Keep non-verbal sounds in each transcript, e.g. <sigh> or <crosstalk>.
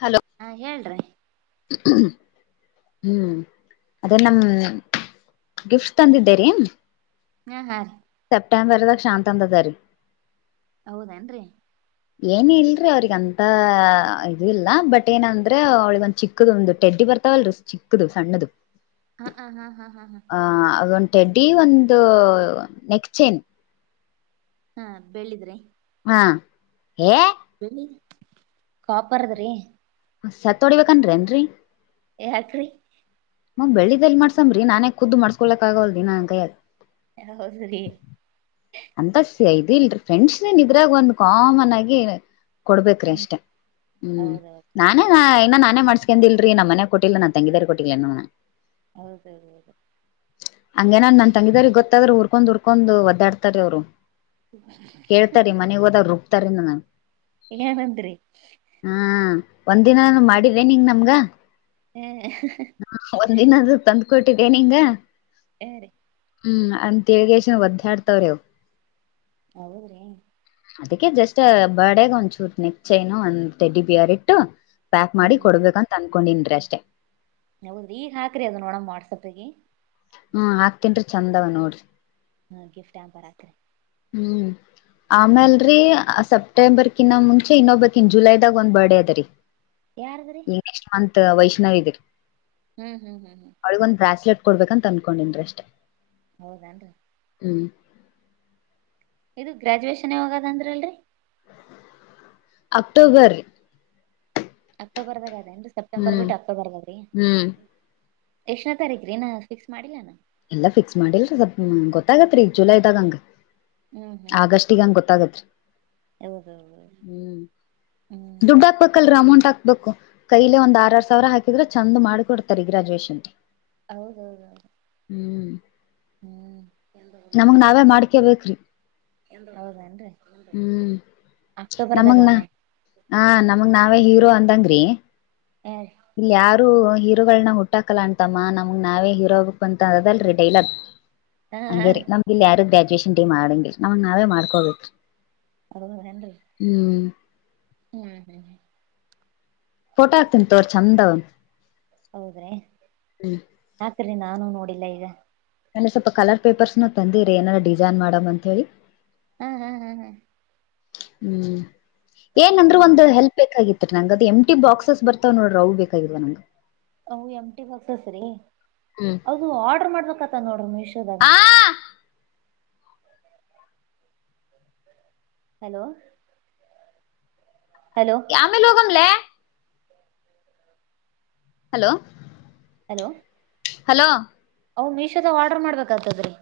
Hello ಹಾ ಹೇಳ್ರಿ ಹ್ಮ್- ಅದೇ ನಮ ಗಿಫ್ಟ್ ತಂದಿದ್ದೇರೀ. ಹ್ಮ- ಹಾ- ರೀ ಸೆಪ್ಟೆಂಬರ್ ದ ಶಾಂತ ಅದರಿ. ಹೌದೇನ್ರರಿ. ಏನ ಇಲ್ರಿ ಅವ್ರಗಂತ ಇದ ಇಲ್ಲ ಬಟ್ ಏನಂದ್ರೆ ಅವಳಿೊಂದ ಚಿಕ್ಕದ ಒಂದು ಟೆಡ್ಡಿ ಬಾರ್ತಾವಲೀ ಚಿಕ್ಕದು ಸಣ್ಣದದು ಹ್ಮ ಹ್ಮ ಹಾ ಹಾ ಹಾ ಹಾ ಅದೊಂದ್ ಟೆಡ್ಡಿ ಒಂದು ನೆಕ್ ಚೈನ್ ಹಾ ಬೆಳ್ಳಿದ್ರಿ ಹ ಹ ಕಾಪಾರದ್ರಿ ಸತ್ತ ಹೊಡಿಬೇಕನ್ರನ್ರರಿ ಯಾಕ್ರೀ ಮ್- ಬೆಳ್ಳಿಲ್ ಮಾಡಸಂಬ್ರೀ ನಾನೇ ಖುದು ಮಾಡಸ್ಕೊಳಕ್ಗಲ್ರಿ ನನ್ ಕೈಯಗಾ. ಹ- ಸರಿ ಅಂತ ಇದ ಇಲ್ರಿ ಫ್ರೆಂಡ್ಸ್ನಿದ್ರಾಗ ಒಂದ್ ಕಾಮನ್ ಆಗಿ, ಕೊಡ್ಬೇಕ್ರೀ ಹ್ಮ್ ಅಷ್ಟೇ -ಹ್ಮ್- ಹೌದೌದು ನಾನೇ ಹ್ಮ್ ಇನ್ನ ನಾನೇ ಮಾಡ್ಸ್. ಎದಿಲ್ರಿ ನಮ್ಮ ಮನೆ ಕೊಟ್ಟಿಲ್ಲ ನಾ ತಂಗಿದಾರ ಕೊಟ್ಟಿಲ್ಲ ಅನ್ನೆ. ಹೌದೌದು ಅದು. ಹಂಗೇನ ನನ್ ತಂಗಿದಾರ ಗೊತ್ತಾದ್ರರು ಉ-ಊರ್ಕೊಂಡ್ ಉರ್ಕೊಂಡ್ ಒದ್ದಾಡ್ತಾರ ಅವ್ರು. ಕೇಳ್ತಾರೀ ಮನೆಗ್ ಹೋದಾಗ ರುಬ್ತಾರ ನನ್ನ ಇನೇನ್ಂಅಂದ್ರಿ ಒಂದ್ ದಿನ ಮಾಡಿದೆ ನಿಂಗ ನಮ್ಗ ಹಾ ಒಂದಿನ ತಂದು. ಕೊಟ್ಟಿದ್ದೇ ನಿಂಗ. ಏ -ರ್ರೀ ಹ್ಮ್- ಅ -ತಿಳ್ಗೇಶ ಒದ್ದಾಡ್ತಾವ್ರೇವು ಹೌದ್ರೀ. ಅದಕ್ಕೆ ಜಸ್ಟ್ ಬಡಾಗ ಒಂದ್ ನೇಟ್ ನೆಕ್ ಚೈನು ಒಂದ್ ಡಡ್ಡಿ ಬಿಯರಿಟ್ಟು. ಪ್ಯಾಕ್ ಹ್ಮ್ ಮಾಡಿ ಹ್ಮ್ ಕೊಡ್ಬೇಕಂತ ಅನ್ಕೊಂಡನಿ ಅಷ್ಟೇ. ಹೌದ್ರಿ ಈಗ ಹಾಕ್ರಿ ಅದ ನೋಡಮ್ಮ ವಾಟ್ಸಪ್. ಹ್ಮ್ -ಆಕ್ತನ್ರಿ ಚಂದವ ನೋಡ್ರಿ. ಹ್ಮ- ಗಿಫ್ಟ್ -ಏ -ಬರಾತ್ರಿ ಹ್ಮ್ -ಆಮೇಲ್ರಿ- ಸ ಸೆಪ್ಟೆಂಬರ್ ಕಿನ್ನ ಮುಂಚೆ ಇನ್ನೊಬ್ಬಕ್ನ್ ಜುಲೈದಾಗ ಒಂದ್ ಬರ್ಡೇ ಅದ -ರೀ ಯಾರದ್ರಿ -ಈ ನೆಕ್ಸ್ಟ್ ಮಂತ್. ವೈಷ್ಣವೀದರ್ ಹ್ಮ್- ಹ್ಮ್- ಹ್ಮ್ -ಹ್ಮ್ ಕೊಡ್ಬೇಕ ಅಂತ ಅಂದ್ಕೊಂಡಿದರು ಅಷ್ಟೇ. ಹೌದನು ಹ್ಮ್- ಇದು ಗ್ರ್ಯಾಜುಯೇಷನ್ ಯಾವಗಾ ಹೋಗದಂದ್ರಲ್ರರಿ. ಅಕ್ಟೋಬರ್ ಅಕ್ಟೋಬರ್ದಾಗ ಅದೇನ್ ಸೆಪ್ಟೆಂಬರ್ ಹ್ಮ್ ಬಿಟ್ಟು ಅಕ್ಟೋಬರ್ದಾಗ್ರೀ. ಹ್ಮ್ ಎಷ್ಟನೇ ತಾರೀಕ್ರೀ- ನ- ಫಿಕ್ಸ್ ಮಾಡಿಲ್ಲಾನ. ಎಲ್ಲಾ ಫಿಕ್ಸ್ ಮಾಡಿಲ್ರಿ ಸ್ವಲ್ ಗೊತ್ತಾಗತ್ರಿ ಜುಲೈ ಇದದಾಗಂಗ. ಹ್ಮ್ ಹ್ಮ್ ಹ್ಮ್ ಆಗಷ್ಟೆ ಹಂಗ ಗೊತ್ತಾಗೂರ್ರೀ. ಹೌದೌದು ಹ್ಮ್- ದುಡ್ಡ ಹಾಕ್ಬೇಕಲ್ರಿ ಅಮೌಂಟ್. ಗುಡ್ಡ ಹಾಕ್ಬೇಕು ಕೈಲೆ ಒಂದ್ ಆರ್ ಆರ್ ಸಾವಿರ ಹಾಕಿದ್ರೆ ಚಂದ ಮಾಡ್ಕೊಡ್ತಾರೆ ಗ್ರಾಜುಯೇಷನ್. ಹೌದೌ-ದೌ-ದು ಹ್ಮ್-ಹ್ ಹ್ಮ್ <inaudible> ನಮಗ್ ನಾವೇ ಮಾಡ್ಕೇ ಬೇಕರಿಬ್ರಿ ಹೌದೇಎನ್ರಿ ಹ್ಮ್ ಅಕ್ಟೂಬರದಾಗರೀದಾ ಹ ನಮಗ್ ನಾವೇ ಹೀರೋ ಅಂದಂಗ್ ರೀ ಹ ಇಲ್ಲಿ ಯಾರು ಹೀರೋಗಳನ ಹುಟ್ಟಾಕಲ್ಲ ಅಣ್ಣ ತಮ್ಮ ನಮಗ್ ನಾವೇ ಹೀರೋ ಆಗ್ಬೇಕು ಅಂತ ಅದಲ್ ರಾತ್ರಿ ಡೈಲಾಗ್. ಹಾ ರೀ ಹಂಗೇರಿ ನಮ್ದ ಇಲ್ ಯಾರು ಗ್ರ್ಯಾಜುಯೇಷನ್ -ಡೇ- ಮಾಡಂಗಿರಿ ನಮ್ಗ್ ನಾವೇ ಮಾಡ್ಕೋಬೇರ್ರೀ. ಅದ ವಂಡನ್ನ ರ್ರೀ ಹ್ಮ್- ಹ್ಮ್- ಫೋಟೋ ಹಾಕ್ತನ್ ತೋರ್ ಚಂದ- ವಾ ಹೌದ್ರಿ ಯಾಕ್ರಿ ನಾನು ನೋಡಿಲ್ಲ ಈಗ ನಾನಗೆ ಸ್ವಲ್ಪ ಕಲರ್ ಪೇಪರ್ಸ್ನ ತಂದಿರರಿ ಏನಾದಾರ ಡಿಸೈನ್ ಮಾಡ ಅಂತ ಹೇಳಿ. ಹ್ಮ್- ಹ್ಮ್ -ಹ್ಮ್ -ಹ್ಮ್- ಹ್ಮ್ -ಏನಂದ್ರರು ಹೌದ್ರಿ ಒಂದು ಹೆಲ್ಪ್ ಬೇಕಾಗಿತ್ತು. ನಂಗ ಅದ ಎಂ- ಟಿ -ಬಾಕ್ಸ್ ಬರ್ತಾವ್ ನೋಡ್ರ ಅವು ಬೇಕಾಗಿವ ನಂಗ್ಗೆ. ಎಮ ಟಿ ಬಕ್ಸಸ್ರೀ ಹ್ಮ್ ಹೌದು ಆರ್ಡ್ರ ಮಾಡ್ಬೇಕತ್ತ ನೋಡ್ರಿ ಮೀಶೋದಾಗರೀ. ಆ ಹಲೋ <inaudible> ಹಲೋ ಯಾಮೆ ಲ ಹೋಗಮಲೆ ಹಲೋ, ಹಲೋ, ಹಲೋ, ಅವು ಮೀಶೋದಾಗ ಆರ್ಡರ್ ಮಾಡ್ಬೇಕಾಅಂತದ್ರೀ,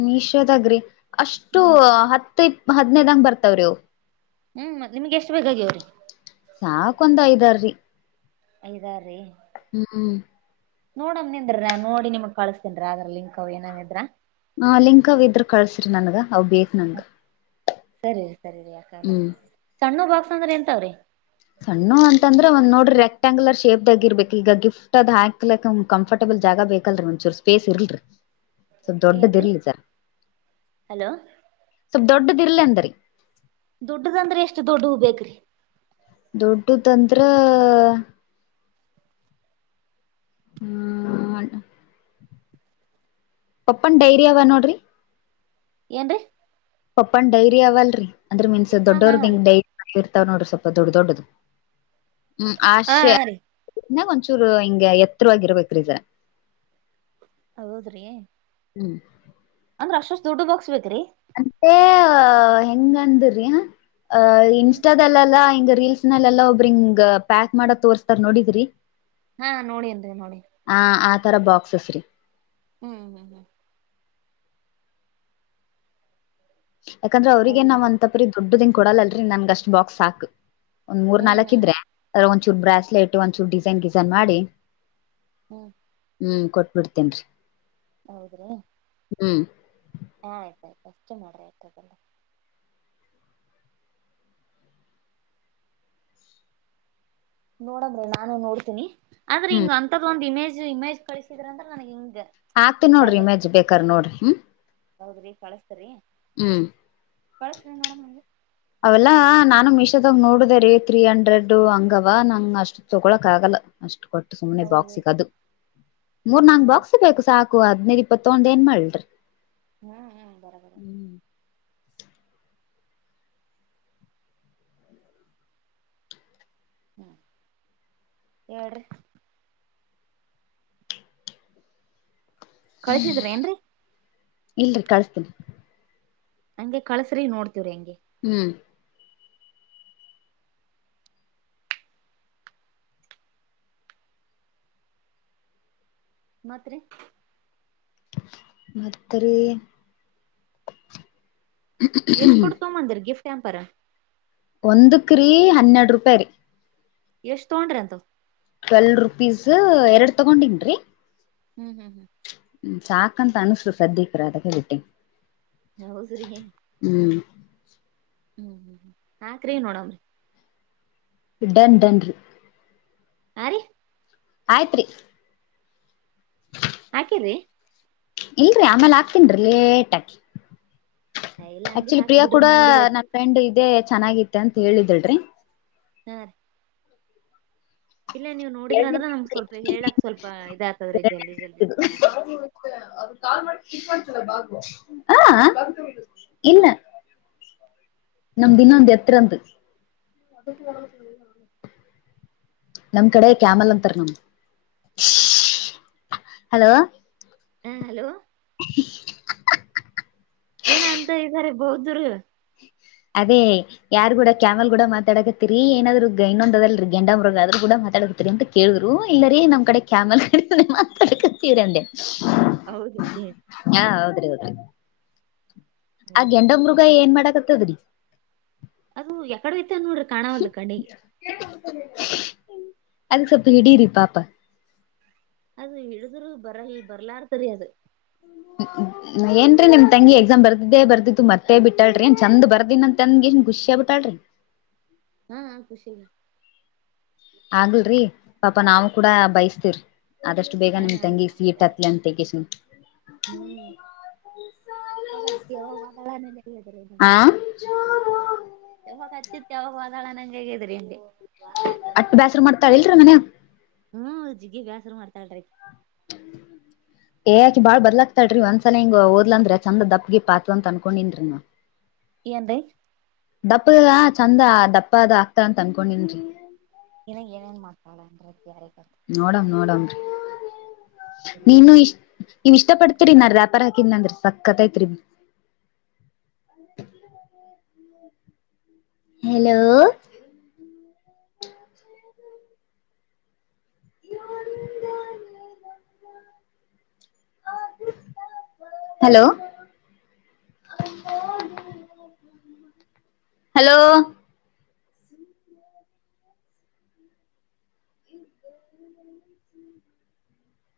ಮೀಶೋದಗ್ರಿ ಅಷ್ಟು ಹ್ಮ್ ಹತ್ ಇಪ್ತ ಹದ್ನೇದಂಗ ಬರ್ತಾವ್ರಿ ಅವು. ಹ್ಮ್, ಮತ್ತ ನಿಮ್ಗೆ ಎಷ್ಟು ಬೇಕಾಗ್ಯವ್ರಿ,. ಸಾಕೊಂದ್ ಐದಾರಿ, ಐದ ಆರ್ ರೀ <inaudible> ಹ್ಮ್, ನೋಡಮ್ನಿಂದ್ರಿ ನೋಡಿ ನಿಮಗ್ ಕಳಸ್ತನ್ರಿ ಅದ್ರಾ ಲಿಂಕ್ ಅವ್ ಏನಿದ್ರ., ಆ, ಲಿಂಕ ಇದ್ರ ಕಳ್ಸ್ರಿ ನನ್ಗ ಅವ್ ಬೇಕ ನಂಗ. ಸರಿ, ಸರಿ, ಸರಿ, ಸಿರಿ ಯಾಕಗಲ್ ಹ್ಮ್ ಸಣ್ಣ ಬಾಕ್ಸ್ ಅಂದ್ರೆ ಎಂತಾವ್ರಿ, ಸಣ್ಣುವು ಅಂತಂದ್ರೆ ಒಂದ್ ನೋಡ್ರಿ ರೆಕ್ಟಾಂಗ್ಯುಲರ್ ಶೇಪ್, ಇದಾಗಿ ಇರ್ಬೇಕು. ಈಗ ಗಿಫ್ಟ್ ಅದ್ ಹಾಕ್ಲಿಡಕ್ ಕಂಫರ್ಟಬಲ್ ಜಾಗ ಬೇಕಲ್ರಿ ಒಂಚೂರ್ ಪ್ಲೇಸ್ ಇಲ್ರಿ. ಸ್ವಲ್ ಏನ್ರೀ ದೊಡ್ಡದಿರ್ಲಿ ಜರ ಹಲೋ ಸ್ವಲ್ಪ ದೊಡ್ಡದಿರ್ಲ್ ಅಂತರಿ. ದೊಡ್ಡದಂದ್ರೆ ಎಷ್ಟು ದೊಡ್ಡವು ಬೇಕ್ರಿ, ದೊಡ್ಡದಂದ್ರ, ಹ್ಮ <inaudible> ಪಪ್ಪನ್ ಡೈರಿ ಅವ ನೋಡ್ರಿ, ಏನ್ರಿ, ಪಪ್ಪನ್ ಡೈರಿ ಅವಲ್ರಿ ಅಂದ್ರ ಮೀನ್ಸ್ ಹಾ ಹಾ ದೊಡ್ಡವ್ರದ ಹಂಗ ರೀ ಡೈರಿ ಆರಿ, ಇರತಾವ ನೋಡ್ರಿ ಸ್ವಲ್ಪ ದೊಡ್ಡ ದೊಡ್ಡದು ಹ್ಮ್, ಹಾ ಆಶೆ ಹಾ <unintelligible> ರೀ ಇನ್ನ ಒಂಚೂರು ಹಿಂಗೆ ಎತ್ತರವಾಗಿರಬೇಕ್ರಿಗ. ಹೌದ್ರೀ, ಹ್ಮ್ <inaudible> ಅಂದ್ರ ಅಷ್ಟ -ಅಷ್ಟದೊಡ್ಡ ಬಾಕ್ಸ್ ಬೇಕ್ರಿ, ಅಂತೆಹೆಂಗಂದ್ರಿ ಹಾಇನ್ಸ್ಟಾದಲ್ಲೆಲ್ಲ. ಹಿಂಗ ರೀಲ್ಸ್ ನಲ್ಲ ಎಲ್ಲಾ ಒಬ್ಬ್ರ ಹಿಂಗ್ ಪ್ಯಾಕ್ ಮಾಡದ ತೋರ್ಸ್ತಾರ್ ನೋಡಿದ್ರಿ., ಹಾ, ನೋಡಿನ್ರಿ, ನೋಡಿನಿ ತರ ಬಾಕ್ಸಸ್ ರೀ <inaudible> ಹ್ಮ್, ಹ್ಮ್, ಹ್ಮ್ ಯಾಕಂದ್ರ ಅವ್ರರಿಗೆಗ ಹೌದು ನಾವ್ ಅಂತಪ್ರೀ ದೊಡ್ಡದಂಗ್ ಕೊಡಲ್ಲಲ್ರಿ ನನ್ಗ ಅಷ್ಟ್ ಬಾಕ್ಸ್ ಸಾಕ್ ಒಂದ್ ಮೂರ್ ಹ್ಮ್ ನಾಲ್ಕ ಹ್ಮ್ ಇದ್ರೆ ಅದ ಒಂದ್ಚೂರು ಬ್ರಾಸ್ಲೆಟ್ ಒಂದ್ಚೂರ್ ಡಿಸೈನ್ ಡಿಸೈನ್ ಮಾಡಿ. ಹ್ಮ್ ಹ್ಞೂ ಕೊಟ್ಬಿಡ್ತೀನಿ ರೀ. ಹೌದ್ರೀ ಹ್ಮ್, ಹಾ, ಆಯ್ತಾಯ್ತು ಅಷ್ಟು ಮಾಡ್ರೆ ಆಯ್ತದಲ್ಲ. ನೋಡಮ್ರಿ ನಾನು ನೋಡ್ತೀನಿ. ಅಂದ್ರೆ ಹ್ಮ್ ಹಿಂಗ ಅಂತದೊಂದ ಇಮೇಜ್- ಇಮೇಜ್ ಕಳಿಸಿದ್ರ ಅಂದ್ರ ನನಗ ಹಿಂಗ ಈ ಆಕ್ತಿನಿ ನೋಡ್ರಿ ತರದ ಇಮೇಜ್ ಬೇಕಾರ ನೋಡ್ರಿ ಹ್ಮ, ಹೌದ್ರಿ ಕಳಸ್ತರಿ <unintelligible> ಹ್ಮ್, ಕಳಸ್ರಿ ನೋಡಮ್, ಅವೆಲ್ಲಾನಾನು ಮೀಶೋದಾಗ ನೋಡದೆ ರೀ. ತ್ರೀ ಹಂಡ್ರೆಡ್ ಹಂಗಾವ ನಂಗ ಅಷ್ಟು ತಗೊಳಕ್ ಆಗಲ್ಲ. ಅಷ್ಟು ಕೊಟ್ಟು ಸುಮ್ನೆ ಹೌದು ಬಾಕ್ಸಿಗದು. ಮೂರ್ ನಾಲ್ಕ್ ಬಾಕ್ಸ್ ಬೇಕು ಸಾಕು. ಅದ್ನೈದ ಇಪ್ಪತ್ತುತಗಂಡ ಏನ್ ಮಾಡಲ್ರಿ, ಹ್ಮ್ ಹ್ಮ್ ಬರಬರ <inaudible> ಹೇಳ್ರಿ ಕಳ್ಸಿದ್ರ ಏನ್ರರಿ ಇಲ್ರಿ ಕಳ್ಸಿಸ್ತಿನಿ. ಹಂಗೆ ಕಳ್ಸ್ರಿ ನೋಡ್ತಿವ್ರಿ ಹೆಂಗೆ ಹ್ಮ್ ಮತ್ತ್ ರಿ ಮತ್ರಿ ಎಷ್ಟ್ ಕೊಡ್ಕೊಂಡ್ ಬಂದಿರಿ ಗಿಫ್ಟ್ ಪ್ಯಂಪರ್. ಒಂದುಕ್ಕ್ರೀ ಹನ್ನೆರಡು ರೂಪಾಯಿ ರೀ. ಎಷ್ಟ್ ತಗೊಂಡ್ರಿ ಅಂತದು. ಟ್ವೆಲ್ ರುಪೀಸ್ ಎರಡು ತಗೊಂಡಿನ್ ರಿ ಹ್ಮ್ ಹ್ಮ್ ಹ್ಮ್ ಹ್ಮ್ ಸಾಕಂತ ಅನುಸ್ತು ಸದ್ದಿಕ್ <unintelligible> ಹೌದ್ರಿ ಹ್ಮ್ ಹಾಕ್ರೀ ನೋಡನ್ ಡನ್ ಡನ್ ರೀ ಹಾ ರೀ ಆಯ್ತ್ರಿ ಹಾಕಿ ರೀ ಇಲ್ರರಿ ಆಮೇಲ್ ಆಕ್ತೀನ್ರಿ ಲೇಟ್ ಆಕಿ ಇಲ್ಲ ಹಂಗೆ ಆಕ್ಚುಲಿ ಹಾಕ್ ಪ್ರಿಯಾ ಬಿಡ್ರಿ ಕೂಡ ನೋಡಿ ನನ್ ಫ್ರೆಂಡ್ ಇದೇ ಚೆನ್ನಾಗಿತ್ತ ಅಂತ ಹೇಳಿದಳ್ರಿ. ಹಾ <unintelligible> ಇಲ್ಲ ನೀವು ನೋಡಿದ್ರ ಅಂದ್ರೆ ನಮ್ಗ್ ಸ್ವಲ್ಪ ಹೇಳಕ್ ಸ್ವಲ್ಪ ಇದ ಆಗ್ತದ್ರೀ ಜಲ್ದಿ ಜಲ್ದಿ ಚನ್ನಗ ಹ ಇಲ್ಲ ನಮ್ದಿನ್ನೊಂದು ಅಂದು ಎತ್ರ <unintelligible> ನಮ್ ಕಡೆ ಕ್ಯಾಮಲ್ ಅಂತಾರ ನಮ <unintelligible> ಹಲೋ ಹಾ ಹಲೋ <inaudible> ಹೊದ್ರಿ ಅದೇ ಯಾರ ಕೂಡ ಕ್ಯಾಮಲ್ ಕೂಡ ಮಾತಾಡಕತ್ತರಿ ಏನಾದ್ರು ಇನ್ನೊಂದದಲ ರಿ ಗೆಂಡ ಮೃಗ ಆದ್ರೂ ಕೂಡ <unintelligible> ಅಂತ ಕೇಳಿದ್ರು ಇಲ್ಲರೀ ನಮ್ ಕಡೆ ಕ್ಯಾಮಲ್ ಕಡೆೆ ಮಾತಾಡ್ಕತೀರಿಂದೆ ಹೌದ್ರಿ ಹಾ ಹೌದ್ರಿ ಹೌದ್ರಿ ಆ ಹೌದ್ರಿ ಗೆಂಡ ಮೃಗ ಏನ್ ಮಾಡಾಕತ್ತದ್ರಿ ಅದು ಎಕಡೆ ಹೋಯಿತು ಅ ನೋಡ್ರೆ ಕಾಣಾವಲ್ದು ಕಣ್ಣಿಗೆ. ಅದಕ್ಕೆ ಸೊಪ ಹಿಡೀರಿ ಪಾಪ ಅದು ಹಡಿದ್ರು ಬರಲ್ ಬರ್ಲಾರತರಿ ಅದು ಏನ್ರೀ ನಿಮ ತಂಗಿ ಎಕ್ಸಾಮ್ ಬರ್ದಿದ್ದೇ ಬರ್ದಿದ್ದು ಮತ್ತೆ ಬಿಟ್ಟಲ್ರಿನ್ ಚಂದ್ ಬರ್ದಿನ್ಂತ ತಂಗಿ ಖುಷಿಯ ಆ ಬಿಟ್ಟಾಳ್ರಿ ಹಾ ಖುಷಿ ಗೆ ಆಗ್ಲ್ರಿ ಪಾಪಾ ನಾವು ಕೂಡ ಬಯಸ್ತಿರಿ ಆದಷ್ಟು ಬೇಗ ನಿಮ್ ಹಾ ರೀ ತಂಗಿ ಆಯ್ತ ಸೀಟ್ ಹಕ್ಲಿ ಅಂತ ಹ್ಮ್ <unintelligible> <unintelligible> ಹಾ ಯಾವಾಗ ಹಚ್ಚಿತ್ ಯಾವಾಗ ಹೋದಳೋ ನಂಗೆ ಹೇಗಿದ್ರಿ ನಿಮಗೆ ಅಟ್ಟು ಬೇಸ್ರ ಮಾಡ್ತಾಳಿಲ್ರ ಮನ್ಯ ಹ್ಮ್ ಜಿಗ್ಗಿ ಬ್ಯಾಸರು ಮಾಡ್ತಾಲ್ರಿ <inaudible> ಏಾಕ ಬಾಳ ಬದಲಾತಾಳ್ರೀ ಒಂದ್ಸಲ ಹಿಂಗ ದ್ಲ ಅಂದ್ರೆ ಚಂದ ದಪ್ಗಿ ಪಾತ ಅಂತ ಅನ್ಕೊಂಡನ್್ರೀನು ಎಂದ ದಪ್ಪದ ಚಂದ ದಪ್ಪ ಅದ ಆಗ್ತಾರಂತ ಅನ್ಕೊಂಡನ್ರಿ ಇನ್ನ ಏನೇನ್ ಮಾತಾನಂದ ಯಾರ ನೋಡಂ ನೋಡಮರಿ ನೀನು ಇಷ್ಟ ನೀವ ಇಷ್ಟ ಪಡ್ತೀರಿ ನ ವ್ಯಾಪಾರ ಇನ್ನಂದ್ರ ಸಕ್ಕತ್ಐತ್ರಿ ಹಲೋ ಹಲೋ ಹಲೋ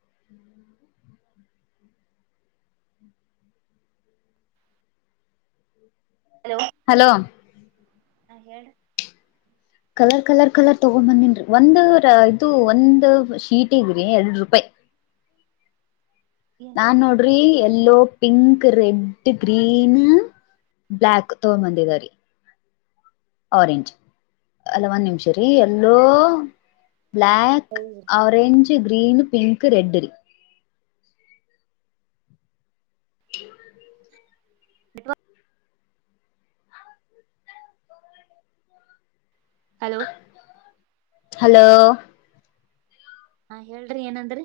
ಹ್ಮ್ ಹಲೋ ಹಾ ಹೇಳ ಕಲರ್ ಕಲರ್ ಕಲರ್ ತಗೊಂಡ್ ಬಂದಿನ್ರಿ ಒಂದ ರ ಇದು ಒಂದು ಶೀಟ್ಗ್ರಿ ಎರಡು ರೂಪಾಯಿ ಏನ್ರಿ ನಾನ್ ನೋಡ್ರಿ yellow pink red green black ತೊಗೊಬಂದ ಇದಾವ ರೀ ಆರೆಂಜ್ ಅಲ್ಲ ಒಂದ್ ನಿಮಿಷ ರೀ yellow black orange green pink red ರೀ ಹ ಇ ಹಲೋ ಹಲೋ ಹಾ ಹೇಳ್ರಿ ಏನಂದ್ರಿ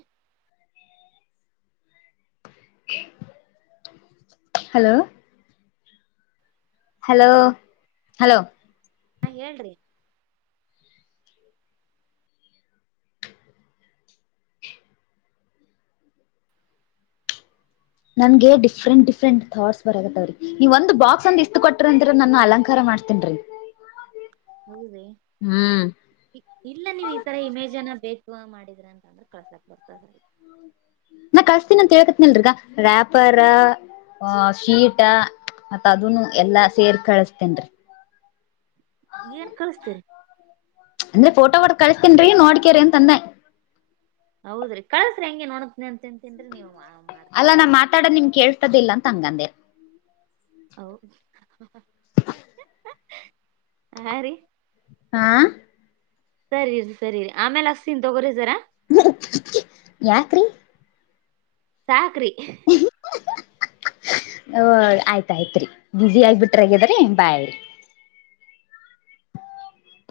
<inaudible> ಹಲೋ ಹಲೋ ಹಲೋ ಹಾ ಹೇಳ್ರಿ ನನ್ಗೆ ಡಿಫ್ರೆಂಟ್ ಡಿಫರೆಂಟ್ ಥಾಟ್ಸ್ ಬರಗತ್ತಾವ್ರೀ ನೀವ ಒಂದು ಬಾಕ್ಸ್ ಅಂದ ಇಷ್ಟು ಕೊಟ್ಟ್ರ ಅಂದ್ರೆ ನನ್ನ ಅಲಂಕಾರ ಮಾಡ ಮಾಡ್ತೇನ್ಿ ಹೌದ ಇಲ್ಲ ನೀವು ಈ ತರ ಇಮೇಜ್ನ್ನ ಬ ಮಾಡಿದ್ರ ಅಂತ ಅಂದ್ರೆ ಕಳ್ಸಾಕ್ ಬರ್ತದ ನಾ ಕಳ್ಸ್ತೀನಿ ಅಂತ ಹೇಕತ್ಿನಿಲ್ರಗ ರ್ಯಾಪರ್ ಶೀಟ ಮತ್ತ್ ಅದನು ಎಲ್ಲಾ ಸೇರ್ ಕಳಸ್ತೇನ್ೀ ಏನ್ ಕಳಸ್ತರಿ ಅಂದ್ರೆ ಫೋಟೋ ಹೊ ಕಳಿಸಸ್ತನ್ರೀ ನೋಡ್ಕ್ಯ್ರ ಅಂತಂದೆ ಹೌದ್ರಿ ಕಳಸ್ರಿ ಹೆಂಗೆನ್ ನೋಡ ತಿನ್ಂತನ್ಿ ನೀವು ಮಾಡ ಅಲ್ಲಾ ನಾ ಕಳಕ್ಲಾಗ್ಯದ ಮಾತಾಡ ನಿಮ ಕೇಳ್ತದಿಲ್ಲ ಅಂತ ಹಂಗಂದೆ ಹ ಹ ರೀ ಆಾ ಸರಿರಿ ಸರಿ ಆಮೇಲೆ ಅಸ್ತಿನ್ ತೊಗೋರಿಿದರಾ ಹ್ಮ ಯಾಕ್ರಿ ಸಾಕ್ರಿ ಹ್ಮ ಹ ಆಯ್ತಾಯ್ತ್ರಿ ಬುಸಿ ಆಗ್ಬಿಟ್ರಗ್ಯದ್ರಿ ಬಾಯಿ <inaudible>